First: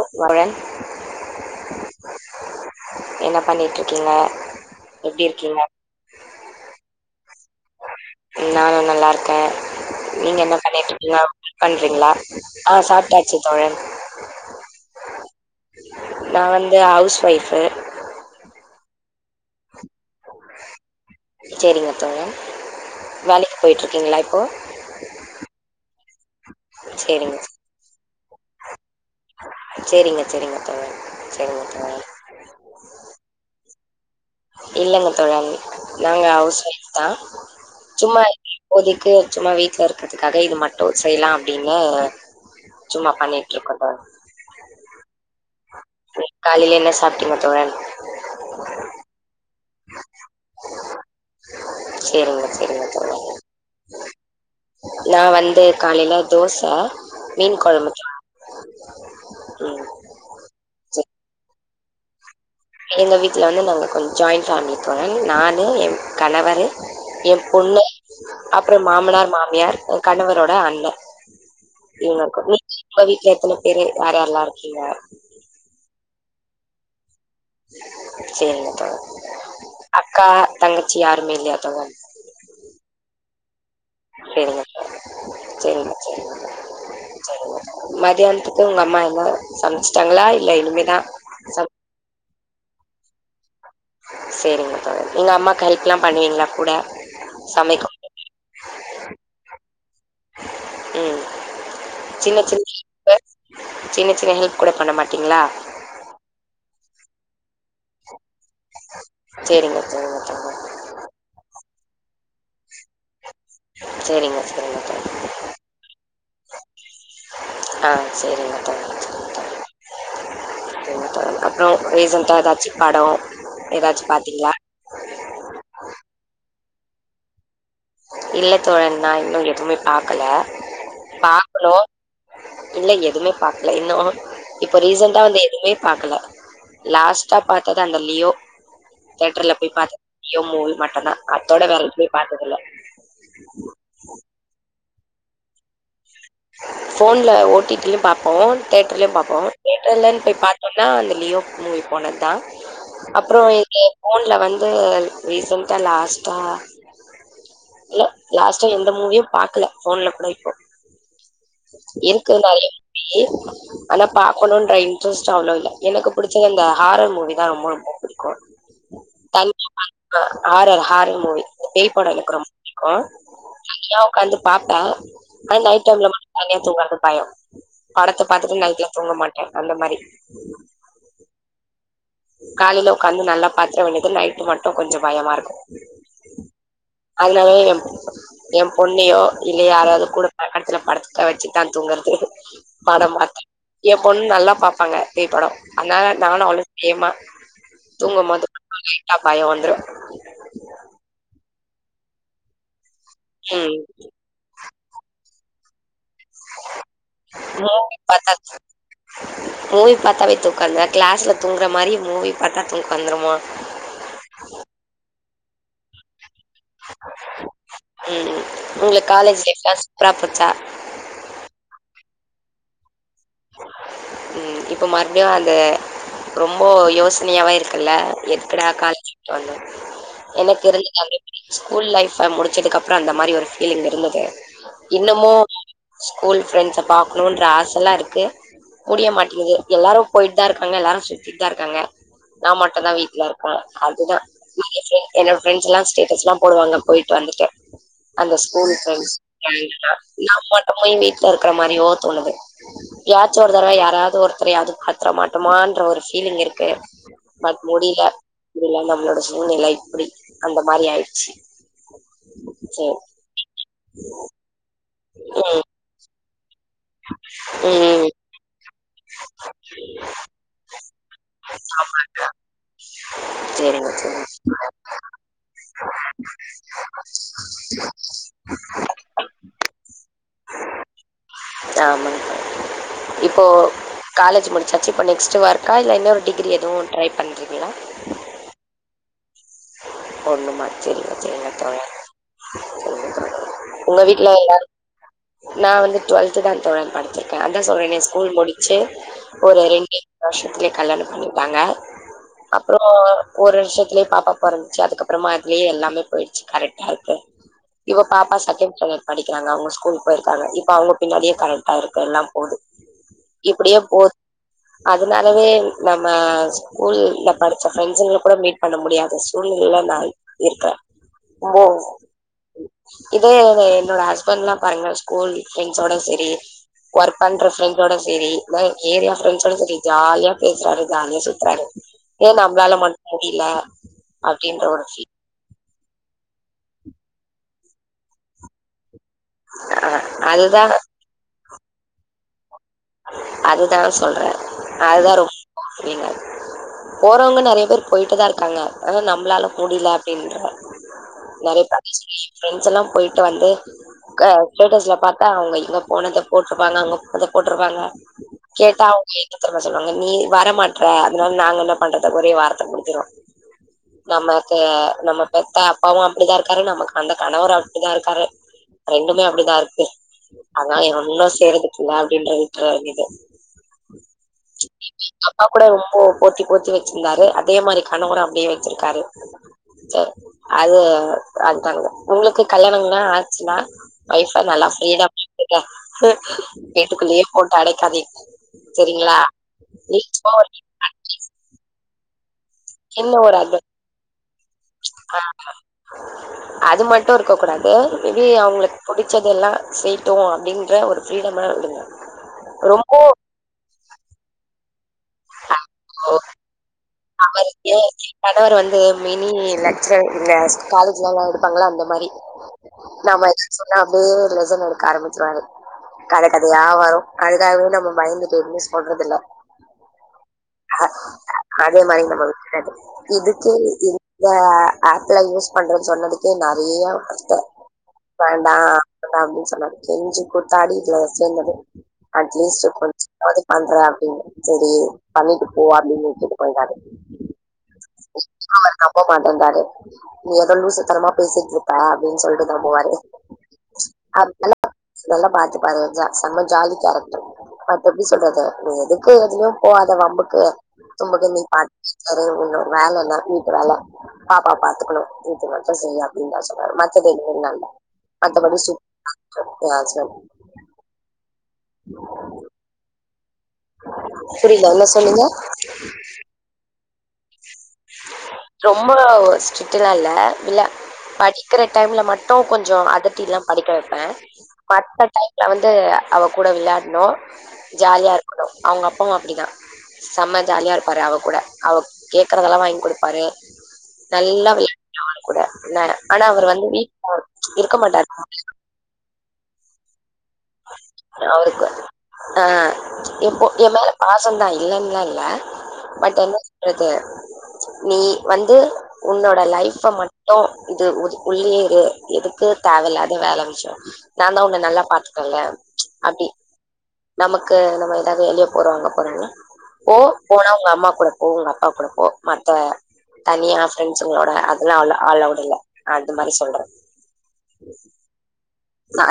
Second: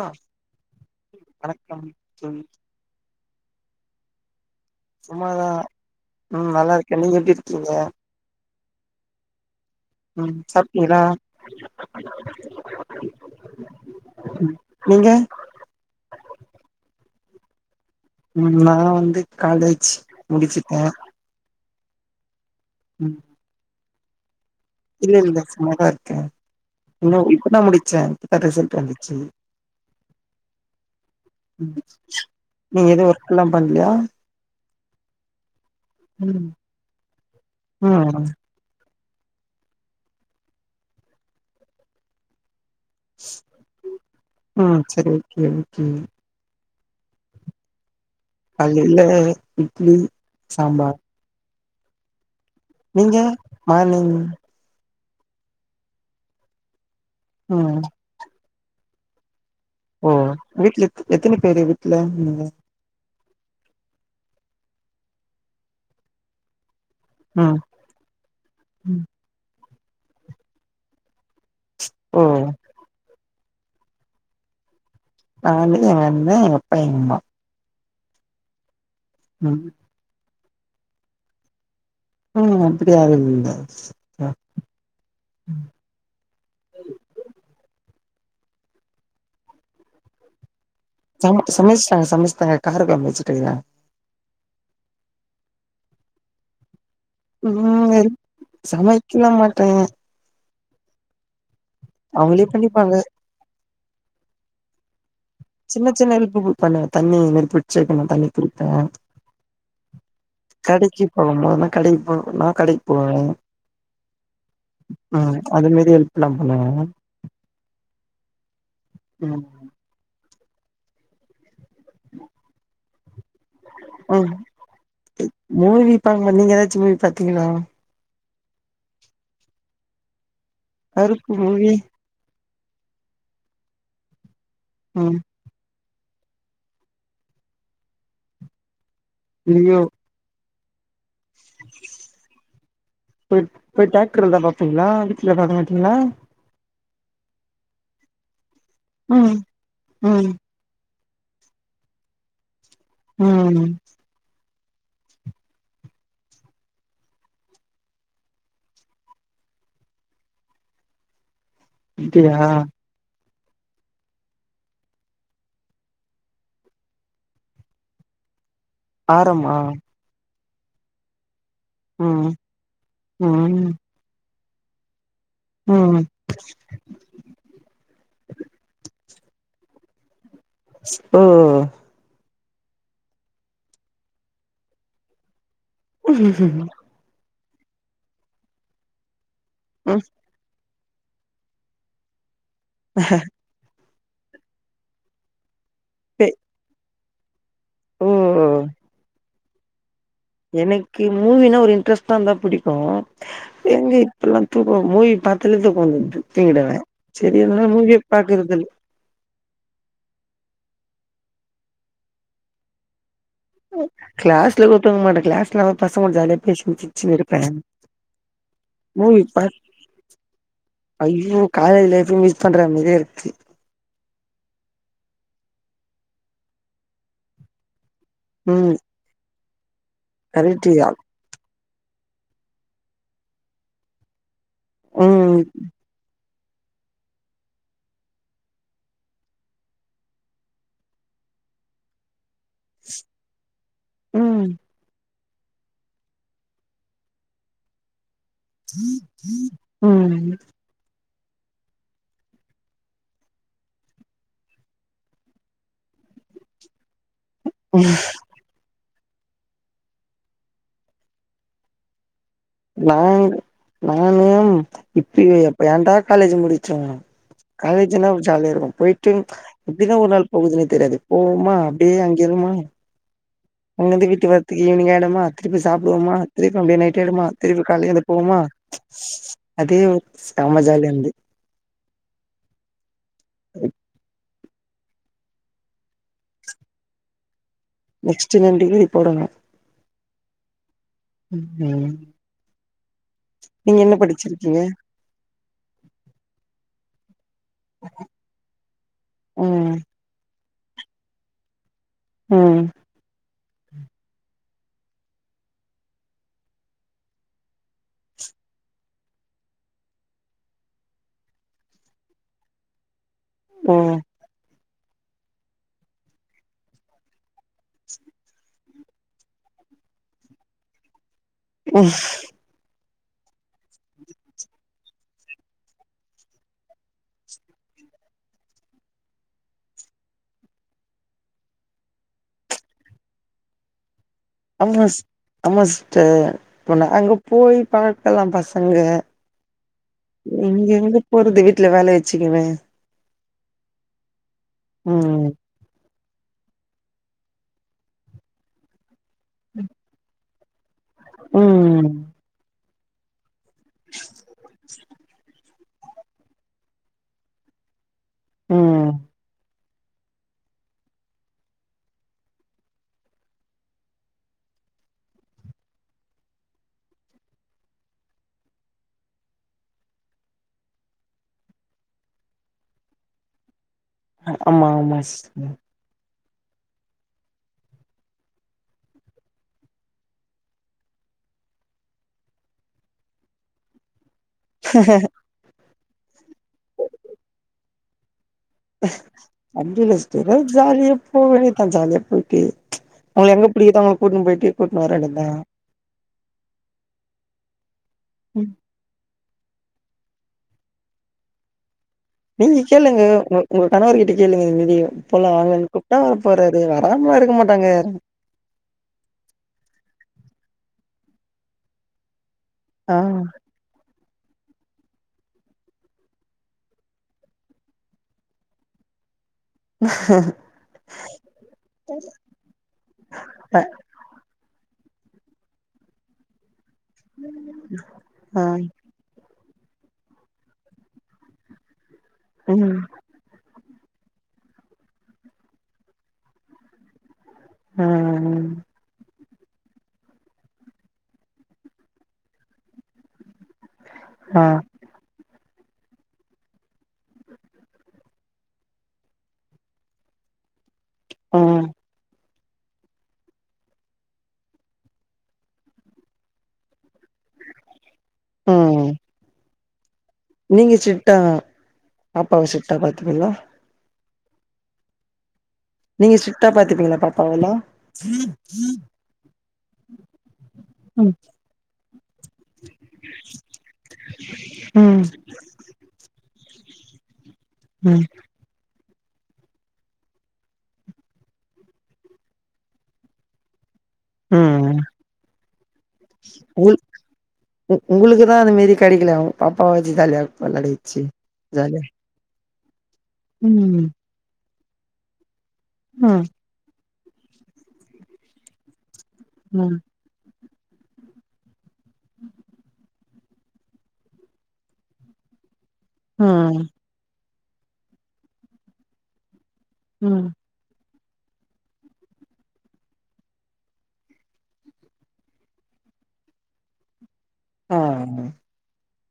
ஆ வருண் வணக்கம் தோழி என்ன பண்ணிட்றிக்கிங்க சும்மாதா ம் நல்லா இருக்க நீங்க எப்டி இருக்கீங்க நானு நல்லாருக்க ம் நீங்க என்ன சாப்ட்டீங்களா பண்ணீட்ருக்கீங்க [inaudible] பண்றீங்ளா ஆ சாப்ட்டாச்சு தோழன் நீங்க நா வந்து ஹவுஸ் ஒய்ஃபு ம் நா வந்து காலேஜ் முடுச்சுட்ட சேரிங்க தோழன் ம் வேலைக்கு போய்ட்ருக்கீங்ளா இப்போ இல்ல இல்ல சும்மாதா இருக்க இன்னு சேரிங்க இப்பதா முடிச்ச இப்பதா ரிசல்ட் வந்து சேரிங்க சேரிங்க தோழன் சேரிங்க ம் தோழன் நீங்க எது ஒர்க்கெல்லா பண்லியா இல்லங்கத்தோழன் நாங்க ம் ஹவுஸ் ஒய்ஃப்தா சும்மா ம் இப்போதிக்கு சும்மா வீட்ல இருக்கறதுக்காக இது மட்டு செய்லா அப்டின்னு சும்மா பண்ணீட்டு இருக்கோ தோழன் ம் சரி ஓகே ஓகே காலைல என்ன சாப்ட்டீங்க தோழன் காலீல இட்லி சாம்பார் சேரிங்க சேரிங்க நீங்க தோழன் மார்னிங் நா வந்து காலைல தோச மீன் ம் கொழம்பு ம் ஓ வீட்ல எத் சரி எத்தினி பேரு வீட்ல நீங்க எங்க வீட்ல வந்து நாங்க கொஞ் ஜாயிண்ட் ஃபேமிலி தோழன் நானு என் கணவரு எ ம் பொண்ணு அப்பறோ மாமனார் மாமியார் கணவரோட அண்ண இவுங்க ஓ இருக்கோ [inaudible] உங்க வீட்ல எத்தன பேரு யார் யாரெல்லா இருக்கீங்க நானு எங்கண்ண எங்கப்பா எங்கம்மா சேரிங்க தோழன் ம் அக்கா தங்கச்சி யாருமே இல்லையா தோழன் ம் அப்பிடி யாரு இல்லைங்க சேரிங்க தோழன் சேரிங்க சேரிங்க சேரிங்க தோ மதியானத்துக்கு உங்க அம்மா இன்னு சமச்சிட்டாங்ளா இல்ல இனிமேதா சம ச சமச்ட்டாங்க சமச்ட்டாங்க கார கொழம்பு வச்சுட்டுருக்றாங்க சேரிங்க தோழன் நீங்க அம்மாக்கு ஹெல்ப்ல்லா பண்ணுவீங்ளா கூட ம் சமைக்கு வெறும் சமைக்கலா மாட்டே ம் சின்ன அவங்களே சின்ன பண்ணிப்பாங்க இப்ப சின்ன சின்ன ஹெல்ப் கூட பண்ண மாட்டீங்களா சின்ன சின்ன ஹெல்ப்பு பு பண்ணுவே தண்ணி இதுமாரி பிடிச்சு வைக்கணு தண்ணி புடிப்பே சரிங்க [unintelligible] [unintelligible] சரிங்க சரிங்க தோழா ம் அது மாரி ஒரு ப்ளான் பண்ணுவே அ செரிங்க ம் [unintelligible] [unintelligible] அப்பறம் ரீசன்டா ஏதாச்சு படம் ஏதாச்சு ம் பாத்தீங்களா மூவி பாக்க மாட் நீங்க ஏதாச்சு மூவி பாத்தீங்களா இல்ல தோழன் நா இன்னு எதுவுமே பாக்கல கருப்பு மூவி பாக்கணு இல்ல எதுவுமே பாக்கல இன்னு இப்ப ம் ரீசன்டா வந்த எ ஒன்னுமே பாக்கல லாஸ்ட்டா பாத்தது அந்த லியோ தேட்டர்ல போய் ஐயோ பாத்த லியோ மூவி மட்டுதா அத்தோட வேர எதுமே பாத்தது இல்ல போய்ட் போய் டேக்ட்ரல தா பாப்பிங்களா வீட்ல பாக்கமாட்டிங்களா போன்ல ஓடிடி லயும் பாப்போம் தேட்டர்லயும் ம் பாப்போம் தேட்டர்லனு ம் போய் பாத் ஒன்னா அந்த லியோக் மூவி போனது தா அப்றோ ம் இங்கே போன்ல வந்து ரீசன்டா லாஸ்ட்டா இல்ல லாஸ்டா எந்த மூவியு பாக்கல போன்ல கூட இப்போ [unintelligible] அப்டியா ஆனா பாக்கணும்ன்ற இன்ரெஸ்ட் அவ்ளோ இல்ல எனக்கு புடிச்சது இந்த ஹாரர் மூவிதா ரொம்ப ரொம்ப பிடிக்கு ஆரமா [unintelligible] ஹாரர் ஹாரர் மூவி பேய்படம் ம் எனக்கு ரொம்ப பிடிக்கு ம் தனியா ஒக்காந்து பாப்பேன் ஆன நைட் ம் தனிய தூங்கறது பயோ படத்த பாத்துட்டு நைட்ல தூங்க மாட்டே அந்த மாரி ம் ம் ம் காலையில ஒக்காந்து நல்லா பாத்திர வேண்டியது நைட்டு மட்டும் கொஞ்சோ பயமா இருக்கு [inaudible] அதுனாலயே எ என் பொண்ணையோ இல்ல யாராவது கூடப் கடேசில படத்த வச்சுதா தூங்குறது படம் பாத்தே ஏ பொண்ணு நல்லா பாப்பாங்க பேய்ப்படொ அதனால பே நானு அவலு சேமா ஓ தூங்குபோதும் [unintelligible] லைட்டா பயம் வந்துரு எனைக்கி மூவீனா ஒரு இன்ட்ரெஸ்ட்ட இருந்தா பிடிக்கு ம் [unintelligible] இப்பெல்லா தூக்கம் மூவி பாத்தாலே தூக்கம் வந்துடுது தூங்கிடுவே சரி அதனால மூவி மூவியே பாத்தா பாக்றதுல மூவி பாத்தாவே தூக்கவர்தா கிளாஸ்ல தூங்குற மாரி மூவி பாத்தா தூக்கவந்துருமா கிளாஸ்ல கூட தூங்க மாட்ட கிளாஸ்ல நம்ம பசங்க கூட ஜாலியா ம் உங்களுக்கு காலேஜ் லைஃப்லா [unintelligible] சூப்பரா போச்சா ஐயோ காலேஜ் லைஃப்பையு மிஸ் பண்ற மாரியே இருக்கு ம் இப்ப மறுபடியு அந்த ரொம்ப யோசனையாவே இருக்குல்ல எதுக்டா ம் காலேஜ் விட்டு வந்தோ எனக்கு கரெக்ட்டு யா இருந்த அப்டியே ஸ்கூல் லைஃப்ப முடிச்சதுக்கு அப்பறம் அந்த மாரி ஒரு ஃபீலிங் இருந்தது ம் இன்னமும் ஸ்கூல் ஃப்ரண்ட்ஸ பாக்கணும்ன்ற ஆசல்லா இருக்கு கே முடிய மாட்டேங்குது எல்லாரு போயிட்டு தா இருக்காங்க எல்லாரு சுத்திட்டு தா இருக்காங்க நா மட்டுதா வீட்ல இருப்ப அது தா ம் [unintelligible] என்னோட ஃபிரண்ட்ஸ்ல்லா ஸ்டேட்டஸ்ல்லா போடுவாங்க போயிட்டு வந்துட்டு அந்த ஸ் ஸ்கூல் ஃபிரண்ட்ஸ் [unintelligible] நம் மட்டுமுமே வீட்ல இருக்க மாரியோ தோணுது எப்யாச்சு ஒரு தடவ யாராவது ஒருத்தரையாவுது பாத்துர மாட்டோமான்ற ஒரு ஃபீலிங் இருக்கு பட் ம் முடில இப்டிலா நம்ளோட சூழ்நில இப்டி அந்த மாரி ஆயிருச்சு நான் நான்னு இப்ப எப்ப ம் ஏன்டா காலேஜ் முடி ச்சோ ம் காலேஜ்னா ஜாலியா இருக்கு போயிட்டு எப்டிதா ஒரு நாள் போகுதுன்னே தெரியாது போவுமா அப்டே அங்கே இருமா சேரிங்க அங்கந்து சேரிங்க வீட்டு வர்த்துக்கு ஈவ்னிங் ஆய்டுமா திருப்பி சாப்டுவோமா திருப்பி அப்டே நைட் ஆய்டுமா திருப்பி கால்ல எலுந்து போவ்மா அதே ஒரு சம ஜாலியாயிந்து ஆமாங்க இப்போ காலேஜ் முடி ச்சாச்சி இப்ப நெக்ஸ்ட்டு ஒர்க்கா இல்ல இன்னொரு டிகிரி எது ட்ரை பண்றீங்ளா நெக்ஸ்ட்டு இன்னொன் டிகிரி போடனு போட்ணுமா சேரிங்க சேரிங்க தோழா ம் நீங்க என்ன உங்க வீட்ல படிச்சிருக்கீங்க எல்லாரு நா வந்து டுவெல்த்து தா தோழா படு ச்சுருக்க அதா சொல்றனே ஸ்கூல் முடிச்சு ஒரு ம் ரெண்டு [inaudible] வருஷத்துலயே கல்யாணம் பண்ணிட்டாங்க ம் அப்பறோ ஒரு வருஷத்துலயே பாப்பா பொறந் ச்சு அதுக்கப்புறமா அதுலயே எல்லாமே போய்ருச்சு கரெக்டா இருக்கு இப்ப பாப்பா செகண்ட் ஸ்டாண்டர்ட் படிக்கறாங்க அவுங்க ஸ்கூல் போயிருக்காங்க இப்ப அவுங்க பின்னாடியே [unintelligible] போது ஓ இப்டியே போ அதனாலவே நம்ம ஸ்கூல் நா படிச்ச ஃப்ரெண்ட்ஸுங்கள கூட மீட் பண்ண முடியாது சூழ்நிலைல நாய் இருக்க ரொம்போ இதே என்னோட ஹஸ்பண்ட்ல்லா பாருங்கல ஸ்கூல் ஃப்ரெண்ட்ஸோட செரி ஒர்க் பண்ற ஃப்ரெண்ட்டோட சேரி ஏரியா ஃப்ரெண்ட்ஸ்சோட சேரி ஜாலியா பேசுறாரு ஜாலியா சுத்தறாரு ஏ நம்பளால மட் முடிலா அம்மாஸ் அம்மாஸ் ஸ்ட்ர போன அங்க போய் பழகல்லா பசங்க ஆ அதுதா இங்க எங்க போறது வீட்ல வேல வச்சுக்குனு அதுதா சொல்ற நா அதுதா ம் ரொம் [unintelligible] போறவுங்க நெறைய பேரு போயிட்டுதா இருக்காங்க ஆனா நம்பளால முடில அப்டின்ற நெறைய ம் பேருட்ட சொல்லியு எ ஃப்ரெண்ட்ஸெல்லா போய்ட்டு வந்து கா ஸ்டேட்டஸ்ல பாத்தா அவுங்க இங்க போனத போட்ருப்பாங்க அங்க போனத போட்ருப்பாங்க கேட்டா ம் அவுங்க எது [inaudible] என்ன சொல்வாங்க நீ வர மாட்ற அதனால நாங்க என்ன பண்றத ஒரே வார்த்த முடிஞ்சிடு நம்மக்கு நம்ம பெத்த அப்பாவு அப்டிதா இருக்காரு நமக்கு வந்த கணவரு அப்டிதா இருக்காரு ரெண்டுமே அப்டிதா இருக்கு அதனால ஒன்னு செய்றதுக்கு இல்ல அப்டின்ற உட்றவேண்டிதா ஆமா ஆமா அப்பா சிஸ்டர் கூட ரொமாபோ போர்த்தி போர்த்தி வச்சிந்தாரு அதே மாரி கணவரு அப்டே வச்சிருக்காரு சா அது அதுதாங்க உங்களுக்கு கல்யாணம்லா ஆச்சுங்லா ஒய்ஃப நல்லா ஃப்ரீடமா இருக்க விடுங்க வீட்டுக்குள்ளயே போட்டு அடைக்காதி அஞ்சு வெஸ்ட்டு தா ஜாலியா போவேடிண்தா ஜாலியா போய்ட்டு என்ன அவுங்ளுக் ஒரு எங்க அட்வைஸ் பிடிக்குதோ அவுங்கள கூட்டின் போயிட்டு கூட்னு வர வேண்டி தா அது மட்டு இருக்க கூடாது மேபி ம் அவுங்ளுக்கு புடிச்சதெல்லா செய் ட்டு அப்டின்ற ஒரு ஃப்ரீடமா விடுங்க நீங்க ரொம்ப கேளுங்க உங் உங்க கணவருட்ட கேளுங்க இந்த மாரி போலா வாங்கன் கூப்ட்டா வர போறாரு வர் அவரு யே கிளீன் கணவர் வந்து மினி லெக்ச்சர் இந்த காலேஜ்லல்லா எடுப்பாங்களா அந்த மாரி ஆ நம்ம எத சொன்னா அப்டியே லெசன் எடுக்க ஆரம்பிச்சிருவாரு கத கதையா வரு அதுக்காகவே நம்ம பயந்துட்டு எதுமே சொல்றதுல்ல அதே மாரி நம்ம அ இதுக்கே அ இந்த ஆப்ல யூஸ் பண்றன் சொன்னதுக் கு நெறைய கஷ்ட்டோ ஆ வேண்டா டா அப்டின் சொன்னாரு கெஞ்சு கூத்தாடி இதுல சேந்தது அட்லீஸ்ட்டு ம் கொஞ் எதாவது பண்றே அப்டின்னு சரி பண்ணிட்டு போ அப்டின்னுட்டு போயிட்டாரு ம் நம்பமாட்டேன்டாரு நீ எதோ லூசுத்தனமா பேசிட்ருப்ப அப்டின் சொல்ட்டு தா போவாரு ஆ நல்ல நல்லா பாத்து பண்ஜா செம்ம ஜாலி கேரக்டர் மத்த எப்டி சொல்றது எதுக்கு எதுலயு போகாத வம்புக்கு [unintelligible] நீ ம் பாத் வீட்ல இரு உன்னோட வேல என்ன வீட்டு வேல பாப்பா பாத்துக்கணு இத்து [unintelligible] செய்யு அப்படின் தா சொன்னாரு மத்த [unintelligible] வேண்டா மத்தபடி [inaudible] [inaudible] ம் எ ஹஸ்பண்ட் நீங்க சிட்டா பாப்பாவ சிட்டா பாத்துப்பீங்களா புரில்ல என்ன சொல்லுங்க நீங்க ஸ்ட்ரியிட்டா பாத்துப்பீங்களா பாப்பாவ எல்லா ரொம்போ ஸ்ட்ரிட்டுல்லா இல்ல இல்ல ம் படிக்கிற டைம்ல மட்டு கொஞ்சம் அதட்டி எல்லா படிக்க வெப்பே ம் மத்த டைம்ல வந்து அவ கூட விளையாட்னோ ம் ஜாலியா இருக் கனு அவ்ங்க அப்பாவு அப்டிதா செம்ம ஜாலியா இருப்பாரு அவ கூட அவ கேக்குறதெல்லா வாங்கி குடுப்பாரு நல்லா ம் விளையா அவ கூட என்ன ஆனா அவர் வந்து வீட்டுல இருக்க மாட்டாரு மீதி கடைக்கல பாப்பாவ வச்சி ஜாலியா இருப்போ எல்லாரு இச்சி அவருக்கு ஜாலியா ஆ எப்போ எ ம் மேல பாசந்தா இல்லன்லா இல்ல பட் ம் என்ன பண்றது நீ வந்து உன்னோட ம் லைஃப மட் டு இது ஒதிக் உள்ளயே இரு எதுக்கு தேவலாத வேல விஷ்யோ நா தா உன்ன நல்லா பாத்து கர்லே அப்டி ம் நமக்கு நம்ம எதாவது வெலிய போறவங்க போரோம்னா போ ம் போனா உங்க அம்மா கூட போ உங்க அப்பா கூட போ மத்த தனியா ஃப்ரெண்ட்ஸுங்களோட அதெல்லா அல அல்லோவ்டு இல்ல அது மாரி சொல்றே ம்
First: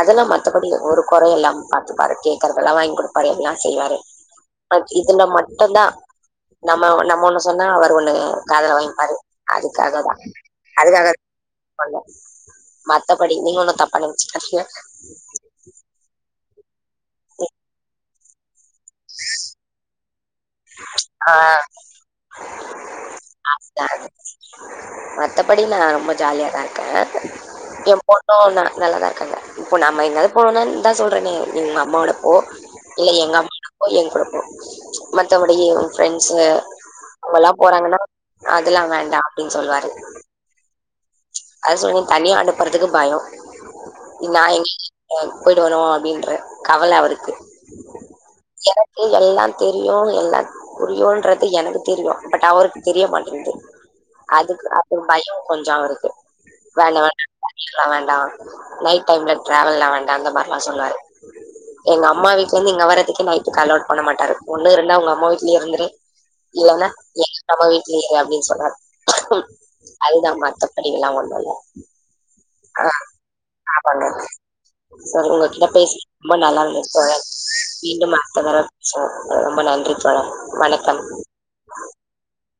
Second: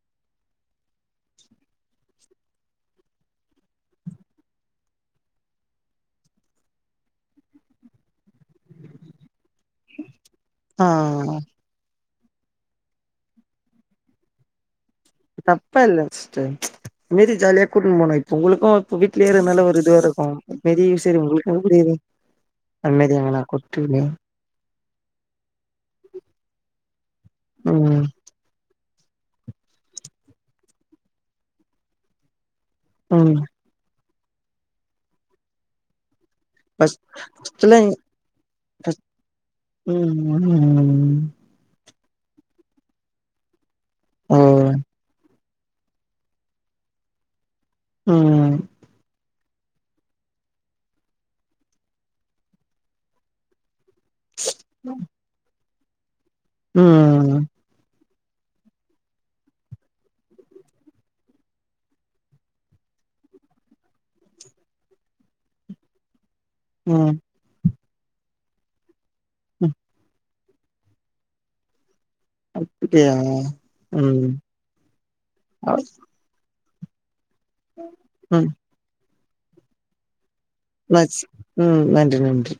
அதெல்லா மத்தபடி ஒரு கொறை இல்லாம் பாத்துப்பாரு கேக்கறதெல்லா வாங் கொடுப்பாரு எல்லா செய்வாரு பட் இதுன்னா மட்டுந்தா நம்ம நம்ம ஒண்ணு சொன்னா அவர் ஒண்ணு காதல வாங்கிப்பாரு அதுக்காகதா ஆ அதுக்காக பண்ல மத்தபடி நீங்க ஒண்ணு தப்ப நெ [unintelligible] தப்பா இல்லங் சிஸ்டர் மீறி ஜாலியா கூட்ன்னு போனு இப்ப உங்களுக்கு இப்ப வீட்லேயே இருக்கனால ஒரு இதுவா இருக்கு பெரிய ஆஃபீஸ்ர் ஆ உங்களுக் எதுக்கு லீவு அன்னைக்கு தாங்க போட்டு இல்லையா மத்தபடி நா ரொம்ப ஜாலியாதா இருக்கே எ ம் பொண் ணு ந நல்லாதா இருக்காங்க இப்போ நம்ம எங்காது போனோன் தா சொல்றேன்னே நீ உங்க அம்மாவோட போ இல்ல ம் எங்க அம்மா [inaudible] எங் கூடப்போ மத்தவடைய உ ஃப்ரெண்ட்ஸ்சு ஃபர்ஸ்ட் அவல்லா ஃபர்ஸ்ட்லா போறாங்கன்னா அதெல்லா ஃபர்ஸ்ட் வேண்டா அப்டின் சொல்வாரு ம் ம் அத சொல்னிங் தனியா அனுப்புறதுக்கு பயம் ஓ நா எங்கேகி அ போயி்ட்டு வரு அப்டின்ற கவல அவருக்கு ம் எனக்கு எல்லா தெரியு எல்லா புரியுன்றது எனக்கு தெரியு பட் அவருக்கு தெரிய மாட்டேங்கிது அதுக்கு அப்போ பயோ கொஞ்சோ வேண்டா ம் [inaudible] வேண்டா நைட் டைம்ல டிராவல்லா வேண்டா அந்த மாரில்லா சொல்வாரு எங்க அம்மா வீட்லருந்து இங்க வறத்துக்கே நைட்டுக்கு அலோட் பண்ண மாட்டாரு ஒண்ணு இருந்த உங்க அம்மா வீட்லயே இருந்துரு இல்லனா ம் ஏ நம்ம வீடல இரு அப்டின்னு சொன்னார் ம் அதுதா மத்தபடி எல்லா ஒண் ஆ அப்டியா ந பண்ணிரு [inaudible] ம் சரி உங்ககிட்ட பேசி ரொம்ப நல்லா இருந்தது தோழர் மீண்டு ம் அடுத்ததடவ பேசுவோ ரொம்ப நன்றி தோழர் வணக்கம் என்னாச்சு ம் நன்றி நன்றி